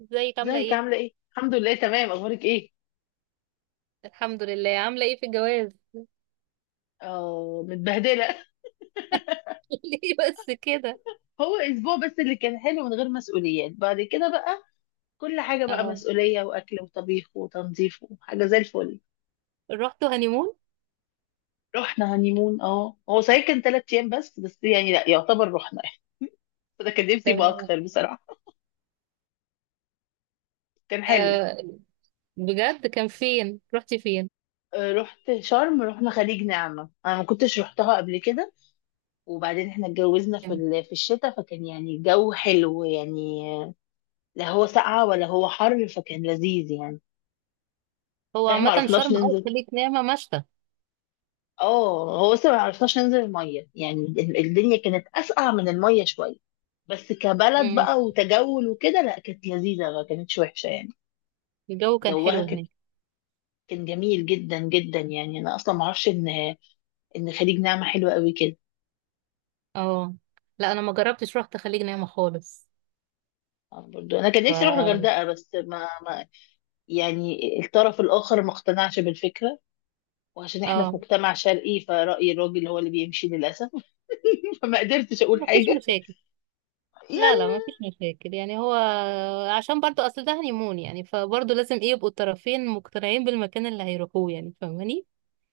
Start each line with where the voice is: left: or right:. right: ازيك عاملة
left: ازيك
right: ايه؟
left: عاملة ايه؟ الحمد لله، تمام. اخبارك ايه؟
right: الحمد لله عاملة ايه في الجواز؟
left: اه، متبهدلة.
right: ليه بس كده؟
left: هو اسبوع بس اللي كان حلو من غير مسؤوليات، بعد كده بقى كل حاجة بقى
right: اه،
left: مسؤولية، واكل وطبيخ وتنظيف، وحاجة زي الفل.
right: رحتوا هانيمون؟
left: رحنا هنيمون. اه، هو صحيح كان 3 ايام بس، يعني لا يعتبر رحنا يعني. انا كان نفسي يبقى
right: تمام.
left: اكتر بصراحة. كان حلو.
right: آه بجد كان فين؟ رحتي فين؟
left: رحت شرم، رحنا خليج نعمة، انا ما كنتش رحتها قبل كده. وبعدين احنا اتجوزنا
right: تمام.
left: في الشتاء، فكان يعني الجو حلو يعني، لا هو ساقعة ولا هو حر، فكان لذيذ يعني.
right: هو
left: احنا ما
right: عامة
left: عرفناش
right: شرم أو
left: ننزل.
right: خليج نعمة مشتى؟
left: اه، هو بس ما عرفناش ننزل الميه، يعني الدنيا كانت اسقع من الميه شويه، بس كبلد
right: مم.
left: بقى، وتجول وكده، لا كانت لذيذه، ما كانتش وحشه يعني.
right: الجو كان
left: جوها
right: حلو
left: كان
right: هناك؟
left: كان جميل جدا جدا، يعني انا اصلا ما اعرفش ان خليج نعمه حلوه قوي كده.
right: اه. لا، أنا ما جربتش رحت خليج نعمة خالص.
left: برضو انا كان نفسي اروح
right: ف
left: الغردقه، بس ما يعني الطرف الاخر ما اقتنعش بالفكره. وعشان احنا في
right: اه،
left: مجتمع شرقي، فرأي الراجل هو اللي بيمشي للاسف. فما قدرتش اقول
right: ما فيش
left: حاجه
right: مشاكل. لا لا، ما
left: يعني.
right: فيش مشاكل، يعني هو عشان برضو أصل ده هانيمون، يعني فبرضو لازم ايه يبقوا الطرفين مقتنعين بالمكان اللي هيروحوه، يعني فاهماني؟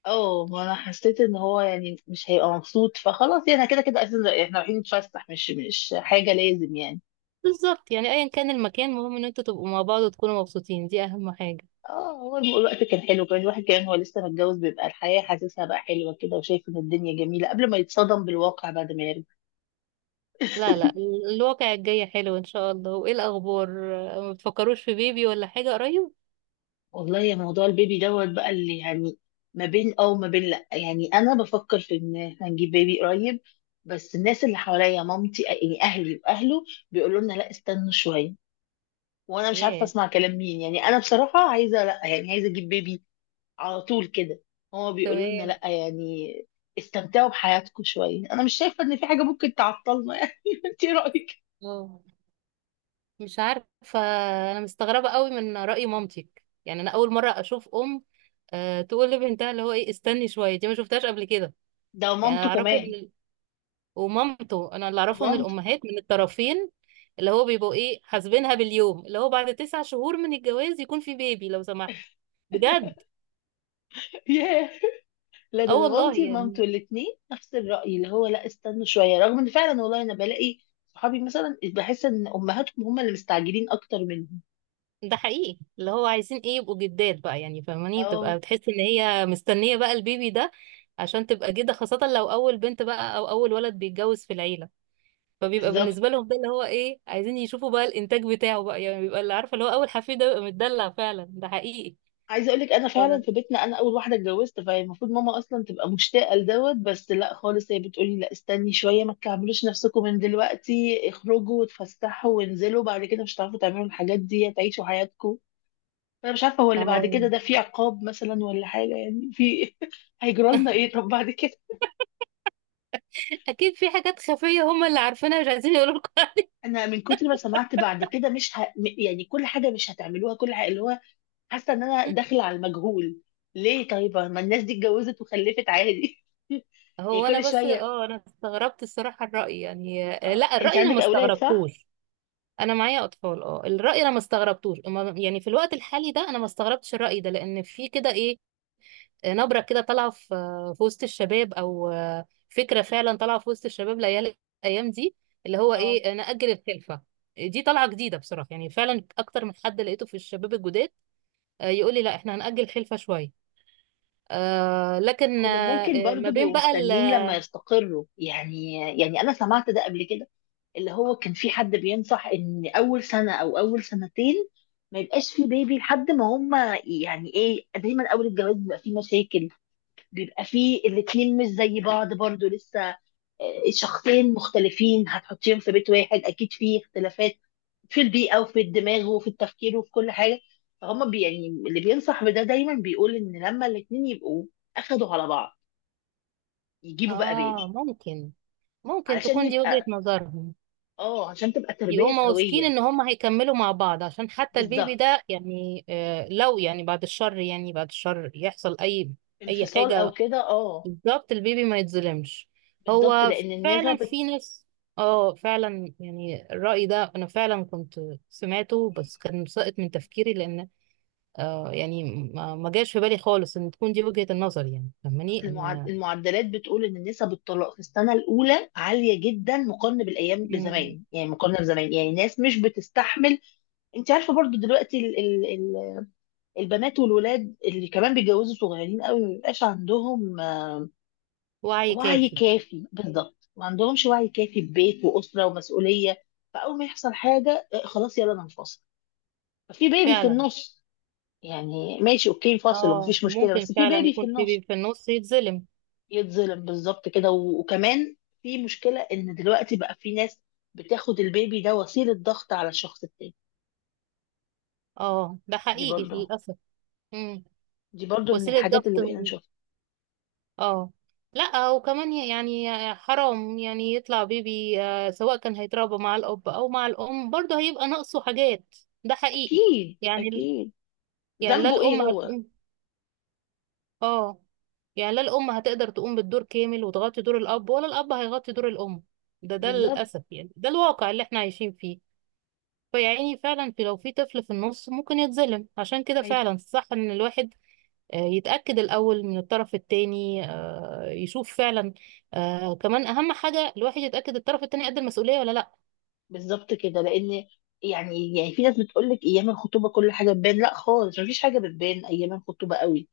left: اه، ما انا حسيت ان هو يعني مش هيبقى مبسوط، فخلاص يعني، كده كده اساسا احنا رايحين نتفسح، مش حاجه لازم يعني.
right: بالظبط، يعني ايا كان المكان، المهم ان انتوا تبقوا مع بعض وتكونوا مبسوطين، دي اهم حاجة.
left: اه، هو الوقت كان حلو كمان. الواحد كمان هو لسه متجوز، بيبقى الحياه حاسسها بقى حلوه كده، وشايف ان الدنيا جميله قبل ما يتصدم بالواقع بعد ما يرجع.
right: لا لا، الواقع الجاي حلو ان شاء الله. وايه الاخبار؟ آه، ما بتفكروش في بيبي ولا حاجة قريب؟
left: والله يا، موضوع البيبي دوت بقى، اللي يعني ما بين اه وما بين لا، يعني انا بفكر في ان احنا نجيب بيبي قريب، بس الناس اللي حواليا، مامتي يعني، اهلي واهله، بيقولوا لنا لا، استنوا شويه. وانا مش عارفه
right: ياه.
left: اسمع كلام مين، يعني انا بصراحه عايزه، لا يعني عايزه اجيب بيبي على طول كده. هما بيقولوا لنا
right: تمام.
left: لا، يعني استمتعوا بحياتكم شويه. انا مش شايفه ان في حاجه ممكن تعطلنا يعني. انت إيه رايك؟
right: اه، مش عارفة. انا مستغربة قوي من رأي مامتك، يعني انا اول مرة اشوف ام تقول لبنتها اللي هو ايه، استني شوية. دي ما شفتهاش قبل كده.
left: ده
right: يعني
left: مامته
right: اعرفه.
left: كمان.
right: ومامته، انا اللي اعرفه ان
left: ومامته.
right: الامهات من الطرفين اللي هو بيبقوا ايه، حاسبينها باليوم، اللي هو بعد 9 شهور من الجواز يكون في بيبي لو سمحت. بجد.
left: ياه، لا،
right: اه،
left: ده
right: والله
left: مامتي
right: يعني،
left: ومامته الاثنين نفس الرأي، اللي هو لا، استنوا شوية. رغم ان فعلا والله انا بلاقي صحابي مثلا بحس ان امهاتهم هم اللي مستعجلين اكتر منهم.
right: ده حقيقي. اللي هو عايزين ايه يبقوا جدات بقى، يعني فاهماني،
left: اه،
right: بتبقى بتحس ان هي مستنية بقى البيبي ده، عشان تبقى جدة، خاصة لو اول بنت بقى او اول ولد بيتجوز في العيلة. فبيبقى
left: بالظبط.
right: بالنسبة لهم ده اللي هو ايه، عايزين يشوفوا بقى الانتاج بتاعه بقى، يعني بيبقى، اللي عارفة اللي هو، اول حفيد ده بيبقى متدلع فعلا. ده حقيقي.
left: عايزه اقول لك، انا فعلا في
right: ف-
left: بيتنا انا اول واحده اتجوزت، فهي المفروض ماما اصلا تبقى مشتاقه لدوت، بس لا خالص، هي بتقولي لا، استني شويه، ما تكعبلوش نفسكم من دلوقتي، اخرجوا وتفسحوا وانزلوا، بعد كده مش هتعرفوا تعملوا الحاجات دي، تعيشوا حياتكم. انا مش عارفه هو اللي بعد
right: اه.
left: كده ده في عقاب مثلا ولا حاجه يعني، في هيجرى لنا ايه طب بعد كده؟
right: اكيد في حاجات خفيه هم اللي عارفينها مش عايزين يقولوا لكم.
left: انا من كتر ما سمعت بعد كده مش ه... م- يعني كل حاجه مش هتعملوها، كل حاجه، اللي هو حاسه ان انا داخله على المجهول. ليه طيب؟ ما الناس دي اتجوزت وخلفت عادي. يعني
right: هو انا
left: كل
right: بس
left: شوية.
right: انا استغربت الصراحه الراي، يعني
left: اه،
right: لا،
left: انت
right: الراي انا ما
left: عندك اولاد، صح؟
right: استغربتوش. انا معايا اطفال. اه، الراي انا ما استغربتوش. يعني في الوقت الحالي ده انا ما استغربتش الراي ده، لان في كده ايه، نبره كده طالعه في في وسط الشباب، او فكره فعلا طالعه في وسط الشباب العيال الايام دي، اللي هو
left: اه،
right: ايه نأجل الخلفه، دي طالعه جديده بصراحه، يعني فعلا اكتر من حد لقيته في الشباب الجداد يقول لي لا احنا هنأجل خلفه شويه. لكن
left: هما ممكن
right: ما
left: برضو
right: بين
left: بيبقوا
right: بقى
left: مستنيين لما يستقروا يعني انا سمعت ده قبل كده، اللي هو كان في حد بينصح ان اول سنة او اول سنتين ما يبقاش في بيبي، لحد ما هما يعني ايه، دايما اول الجواز بيبقى فيه مشاكل. بيبقى فيه الاتنين مش زي بعض برضو لسه، آه، شخصين مختلفين هتحطيهم في بيت واحد، اكيد فيه اختلافات في البيئة، وفي الدماغ، وفي التفكير، وفي كل حاجة. فهم يعني اللي بينصح بده دايما بيقول ان لما الاتنين يبقوا اخدوا على بعض، يجيبوا بقى
right: اه،
left: بيبي.
right: ممكن. ممكن
left: علشان
right: تكون دي وجهة
left: يبقى
right: نظرهم.
left: اه، عشان تبقى تربية
right: هما واثقين
left: سوية.
right: ان هما هيكملوا مع بعض، عشان حتى البيبي
left: بالظبط.
right: ده، يعني لو يعني، بعد الشر، يعني بعد الشر، يحصل اي اي
left: انفصال او
right: حاجة،
left: كده، اه.
right: بالظبط البيبي ما يتظلمش.
left: بالظبط،
right: هو
left: لان
right: فعلا
left: النسب،
right: في ناس. اه، فعلا، يعني الرأي ده انا فعلا كنت سمعته، بس كان ساقط من تفكيري، لان يعني ما جاش في بالي خالص ان تكون دي وجهة النظر، يعني فاهماني
left: اصل
right: ان...
left: المعدلات بتقول ان نسب الطلاق في السنة الاولى عالية جدا، مقارنة بالايام
right: مم.
left: بزمان، يعني مقارنة بزمان، يعني ناس مش بتستحمل. انت عارفة برضو دلوقتي البنات والولاد اللي كمان بيتجوزوا صغيرين قوي، ما بيبقاش عندهم
right: وعي
left: وعي
right: كافي.
left: كافي. بالظبط، ما عندهمش وعي كافي ببيت واسره ومسؤوليه. فاول ما يحصل حاجه، خلاص يلا انا انفصل. ففي بيبي في
right: فعلا.
left: النص، يعني ماشي اوكي، فاصل
right: اه
left: ومفيش مشكله،
right: وممكن
left: بس في
right: فعلا
left: بيبي في
right: يكون في
left: النص
right: بيبي في النص يتظلم.
left: يتظلم. بالظبط كده. وكمان في مشكله ان دلوقتي بقى في ناس بتاخد البيبي ده وسيله ضغط على الشخص التاني.
right: اه، ده
left: دي
right: حقيقي
left: برضه.
right: للأسف. مم.
left: دي برضه من
right: وسيلة
left: الحاجات
right: ضغط
left: اللي بقينا نشوفها.
right: اه. لا وكمان يعني حرام، يعني يطلع بيبي سواء كان هيتربى مع الأب أو مع الأم، برضه هيبقى ناقصه حاجات. ده حقيقي.
left: اكيد
right: يعني
left: اكيد.
right: يعني لا
left: ذنبه ايه
right: الأم
left: هو؟
right: هتقوم. اه، يعني لا الأم هتقدر تقوم بالدور كامل وتغطي دور الأب، ولا الأب هيغطي دور الأم. ده
left: بالظبط.
right: للأسف، يعني ده الواقع اللي احنا عايشين فيه. فيعني فعلا، في لو في طفل في النص ممكن يتظلم، عشان كده
left: أيوة.
right: فعلا صح ان الواحد يتأكد الأول من الطرف التاني، يشوف فعلا، كمان أهم حاجة الواحد يتأكد الطرف التاني قد المسؤولية ولا لأ.
left: بالظبط كده، لان يعني في ناس بتقول لك ايام الخطوبه كل حاجه بتبان، لا خالص، مفيش حاجه بتبان ايام الخطوبه قوي.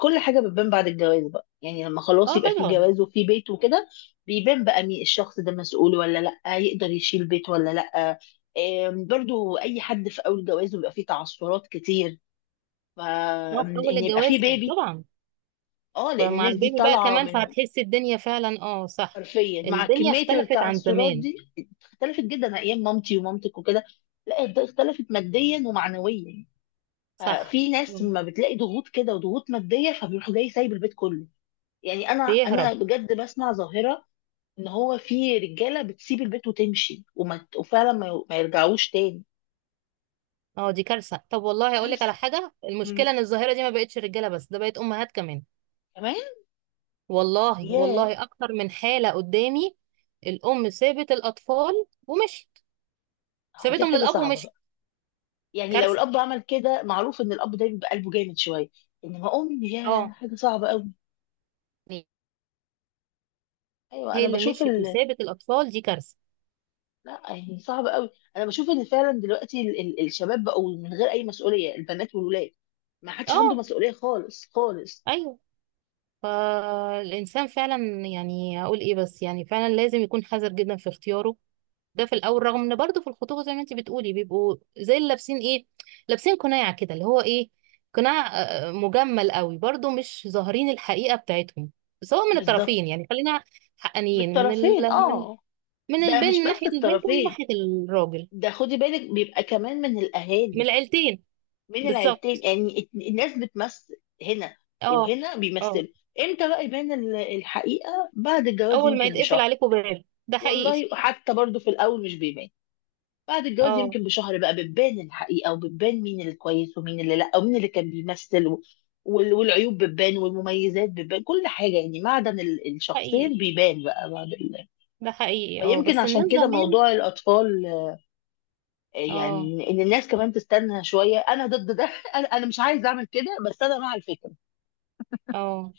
left: كل حاجه بتبان بعد الجواز بقى، يعني لما خلاص
right: اه
left: يبقى في
right: طبعا.
left: جواز وفي بيت وكده، بيبان بقى مين الشخص ده، مسؤول ولا لا، يقدر يشيل بيت ولا لا. برضو اي حد في اول جواز بيبقى فيه تعثرات كتير،
right: اه، في أول
left: فان يبقى
right: الجواز
left: فيه بيبي.
right: طبعا.
left: اه، لان
right: فمع
left: الناس دي
right: البيبي بقى
left: طالعه
right: كمان
left: من،
right: فهتحس الدنيا فعلا. اه صح.
left: حرفيا مع
right: الدنيا
left: كميه
right: اختلفت عن
left: التعثرات
right: زمان.
left: دي. اختلفت جدا ايام مامتي ومامتك وكده، لا ده اختلفت ماديا ومعنويا.
right: صح.
left: ففي ناس
right: مم.
left: ما بتلاقي ضغوط كده وضغوط ماديه، فبيروح جاي سايب البيت كله. يعني انا
right: بيهرب.
left: انا بجد بسمع ظاهره ان هو في رجاله بتسيب البيت وتمشي، وما وفعلا ما يرجعوش تاني.
right: اه، دي كارثة. طب والله أقول لك على
left: كارثه.
right: حاجة، المشكلة
left: مم،
right: ان الظاهرة دي ما بقتش رجالة بس، ده بقت أمهات كمان.
left: كمان.
right: والله،
left: ياه،
right: والله، اكتر من حالة قدامي. الام سابت الاطفال ومشت.
left: هو دي
right: سابتهم
left: حاجه
right: للاب
left: صعبه
right: ومشت.
left: بقى. يعني لو
right: كارثة.
left: الاب عمل كده، معروف ان الاب ده بيبقى قلبه جامد شويه، انما ام، ياه،
right: اه،
left: حاجه صعبه قوي. ايوه،
right: هي
left: انا
right: اللي
left: بشوف
right: مشيت وسابت الاطفال، دي كارثة.
left: لا يعني صعب قوي. انا بشوف ان فعلا دلوقتي ال ال الشباب بقوا من غير اي مسؤوليه، البنات والولاد ما حدش عنده
right: اه.
left: مسؤوليه خالص خالص.
right: ايوه. فالانسان فعلا، يعني هقول ايه، بس يعني فعلا لازم يكون حذر جدا في اختياره ده في الاول، رغم ان برضو في الخطوبه زي ما انت بتقولي بيبقوا زي اللي لابسين ايه، لابسين قناع كده، اللي هو ايه قناع. مجمل قوي برضو، مش ظاهرين الحقيقه بتاعتهم، سواء من
left: بالظبط
right: الطرفين. يعني خلينا
left: من
right: حقانيين، من ال...
left: الطرفين.
right: من
left: اه،
right: من
left: ده
right: البنت،
left: مش
right: من
left: بس
right: ناحيه البنت ومن
left: الطرفين،
right: ناحيه الراجل.
left: ده خدي بالك بيبقى كمان من
right: من
left: الاهالي،
right: العيلتين.
left: من العيلتين.
right: بالظبط.
left: يعني الناس بتمثل هنا،
right: اه.
left: وهنا
right: اه،
left: بيمثلوا. امتى بقى يبان الحقيقه؟ بعد الجواز
right: اول ما
left: يمكن
right: يتقفل
left: بشهر.
right: عليكم باب، ده حقيقي.
left: والله وحتى برضو في الاول مش بيبان، بعد الجواز
right: اه
left: يمكن بشهر بقى بتبان الحقيقة، وبتبان مين الكويس ومين اللي لا، ومين اللي كان بيمثل، والعيوب بتبان والمميزات بتبان كل حاجة، يعني معدن
right: حقيقي.
left: الشخصين بيبان بقى
right: ده حقيقي. اه
left: فيمكن
right: بس
left: عشان
right: الناس
left: كده
right: زمان.
left: موضوع الأطفال،
right: اه،
left: يعني إن الناس كمان تستنى شوية. أنا ضد ده. أنا مش عايزة أعمل كده، بس أنا مع الفكرة.
right: اه،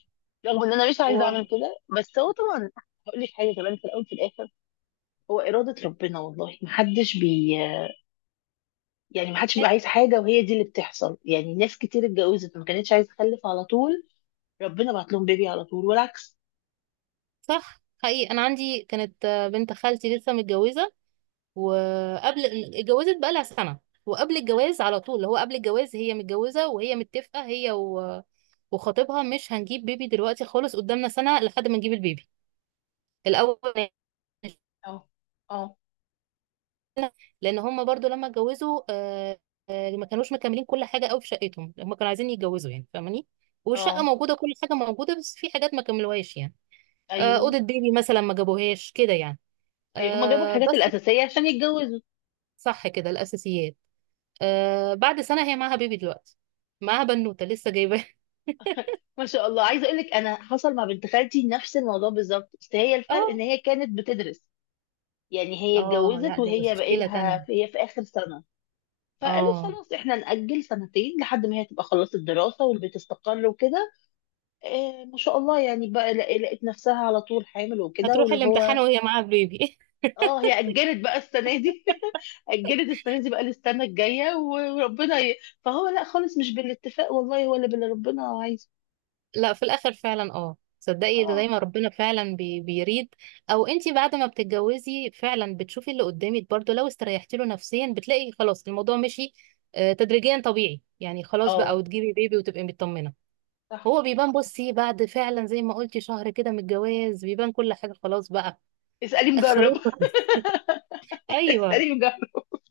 left: رغم إن أنا مش عايزة
right: هو
left: أعمل كده، بس هو طبعا، هقول لك حاجة كمان، في الأول في الآخر هو إرادة ربنا، والله محدش يعني، ما حدش بيبقى عايز حاجه وهي دي اللي بتحصل. يعني ناس كتير اتجوزت ما كانتش عايزه تخلف على طول، ربنا بعت لهم بيبي على طول، والعكس.
right: صح حقيقي. انا عندي كانت بنت خالتي لسه متجوزه، وقبل... اتجوزت بقى لها سنه. وقبل الجواز على طول، اللي هو قبل الجواز هي متجوزه، وهي متفقه وخطيبها، مش هنجيب بيبي دلوقتي خالص، قدامنا سنه لحد ما نجيب البيبي الاول.
left: اه، اه،
right: لان هم برضو لما اتجوزوا ما كانوش مكملين كل حاجه قوي في شقتهم. هم كانوا عايزين يتجوزوا، يعني فاهماني؟ والشقه
left: اه،
right: موجوده، كل حاجه موجوده، بس في حاجات ما كملوهاش، يعني
left: ايوه،
right: اوضه بيبي مثلا ما جابوهاش كده، يعني
left: ايوه، هما جابوا الحاجات
right: بس.
left: الاساسيه عشان يتجوزوا.
right: صح كده الاساسيات. آه بعد سنه هي معاها بيبي دلوقتي، معاها بنوته لسه جايباها.
left: ما شاء الله. عايزه اقول لك انا حصل مع بنت خالتي نفس الموضوع بالظبط، بس هي الفرق ان
right: اه،
left: هي كانت بتدرس. يعني هي
right: اه، لا
left: اتجوزت
right: دي
left: وهي بقى
right: مشكله تانية.
left: لها، هي في اخر سنه، فقالوا
right: اه،
left: خلاص احنا نأجل سنتين، لحد ما هي تبقى خلصت دراسه والبيت استقر وكده. إيه ما شاء الله، يعني بقى لقيت نفسها على طول حامل وكده،
right: هتروح
left: واللي
right: الامتحان
left: هو
right: وهي معاها بيبي.
left: اه هي اجلت بقى السنه دي. اجلت السنه دي بقى للسنه الجايه، فهو لا خالص مش بالاتفاق والله ولا باللي ربنا عايزه.
right: لا في الاخر فعلا. اه صدقي ده
left: اه،
right: زي ما ربنا فعلا بيريد. او انتي بعد ما بتتجوزي فعلا بتشوفي اللي قدامك، برضو لو استريحتي له نفسيا بتلاقي خلاص الموضوع مشي. آه، تدريجيا طبيعي، يعني خلاص بقى
left: اه،
right: وتجيبي بيبي وتبقي مطمنه.
left: صح،
right: هو بيبان، بصي، بعد فعلا زي ما قلتي شهر كده من الجواز بيبان كل حاجة خلاص بقى.
left: اسالي مجرب.
right: خلاص. ايوه.
left: اسالي مجرب.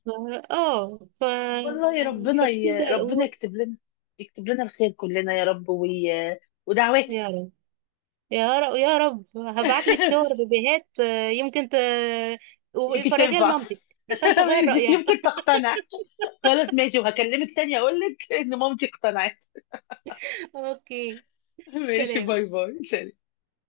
right: ف- اه.
left: والله
right: فبتبدا
left: ربنا
right: الامور.
left: يكتب لنا الخير كلنا يا رب،
right: يا
left: ودعواتك.
right: رب. يا رب، يا رب، هبعت لك صور بيبيهات يمكن
left: يمكن
right: وفرجيها
left: تنفع.
right: لمامتك عشان تغير
left: ماشي،
right: رايها.
left: يمكن تقتنع. خلاص ماشي، وهكلمك تاني اقول لك ان مامتي اقتنعت.
right: اوكي.
left: ماشي،
right: سلام.
left: باي باي، سلام.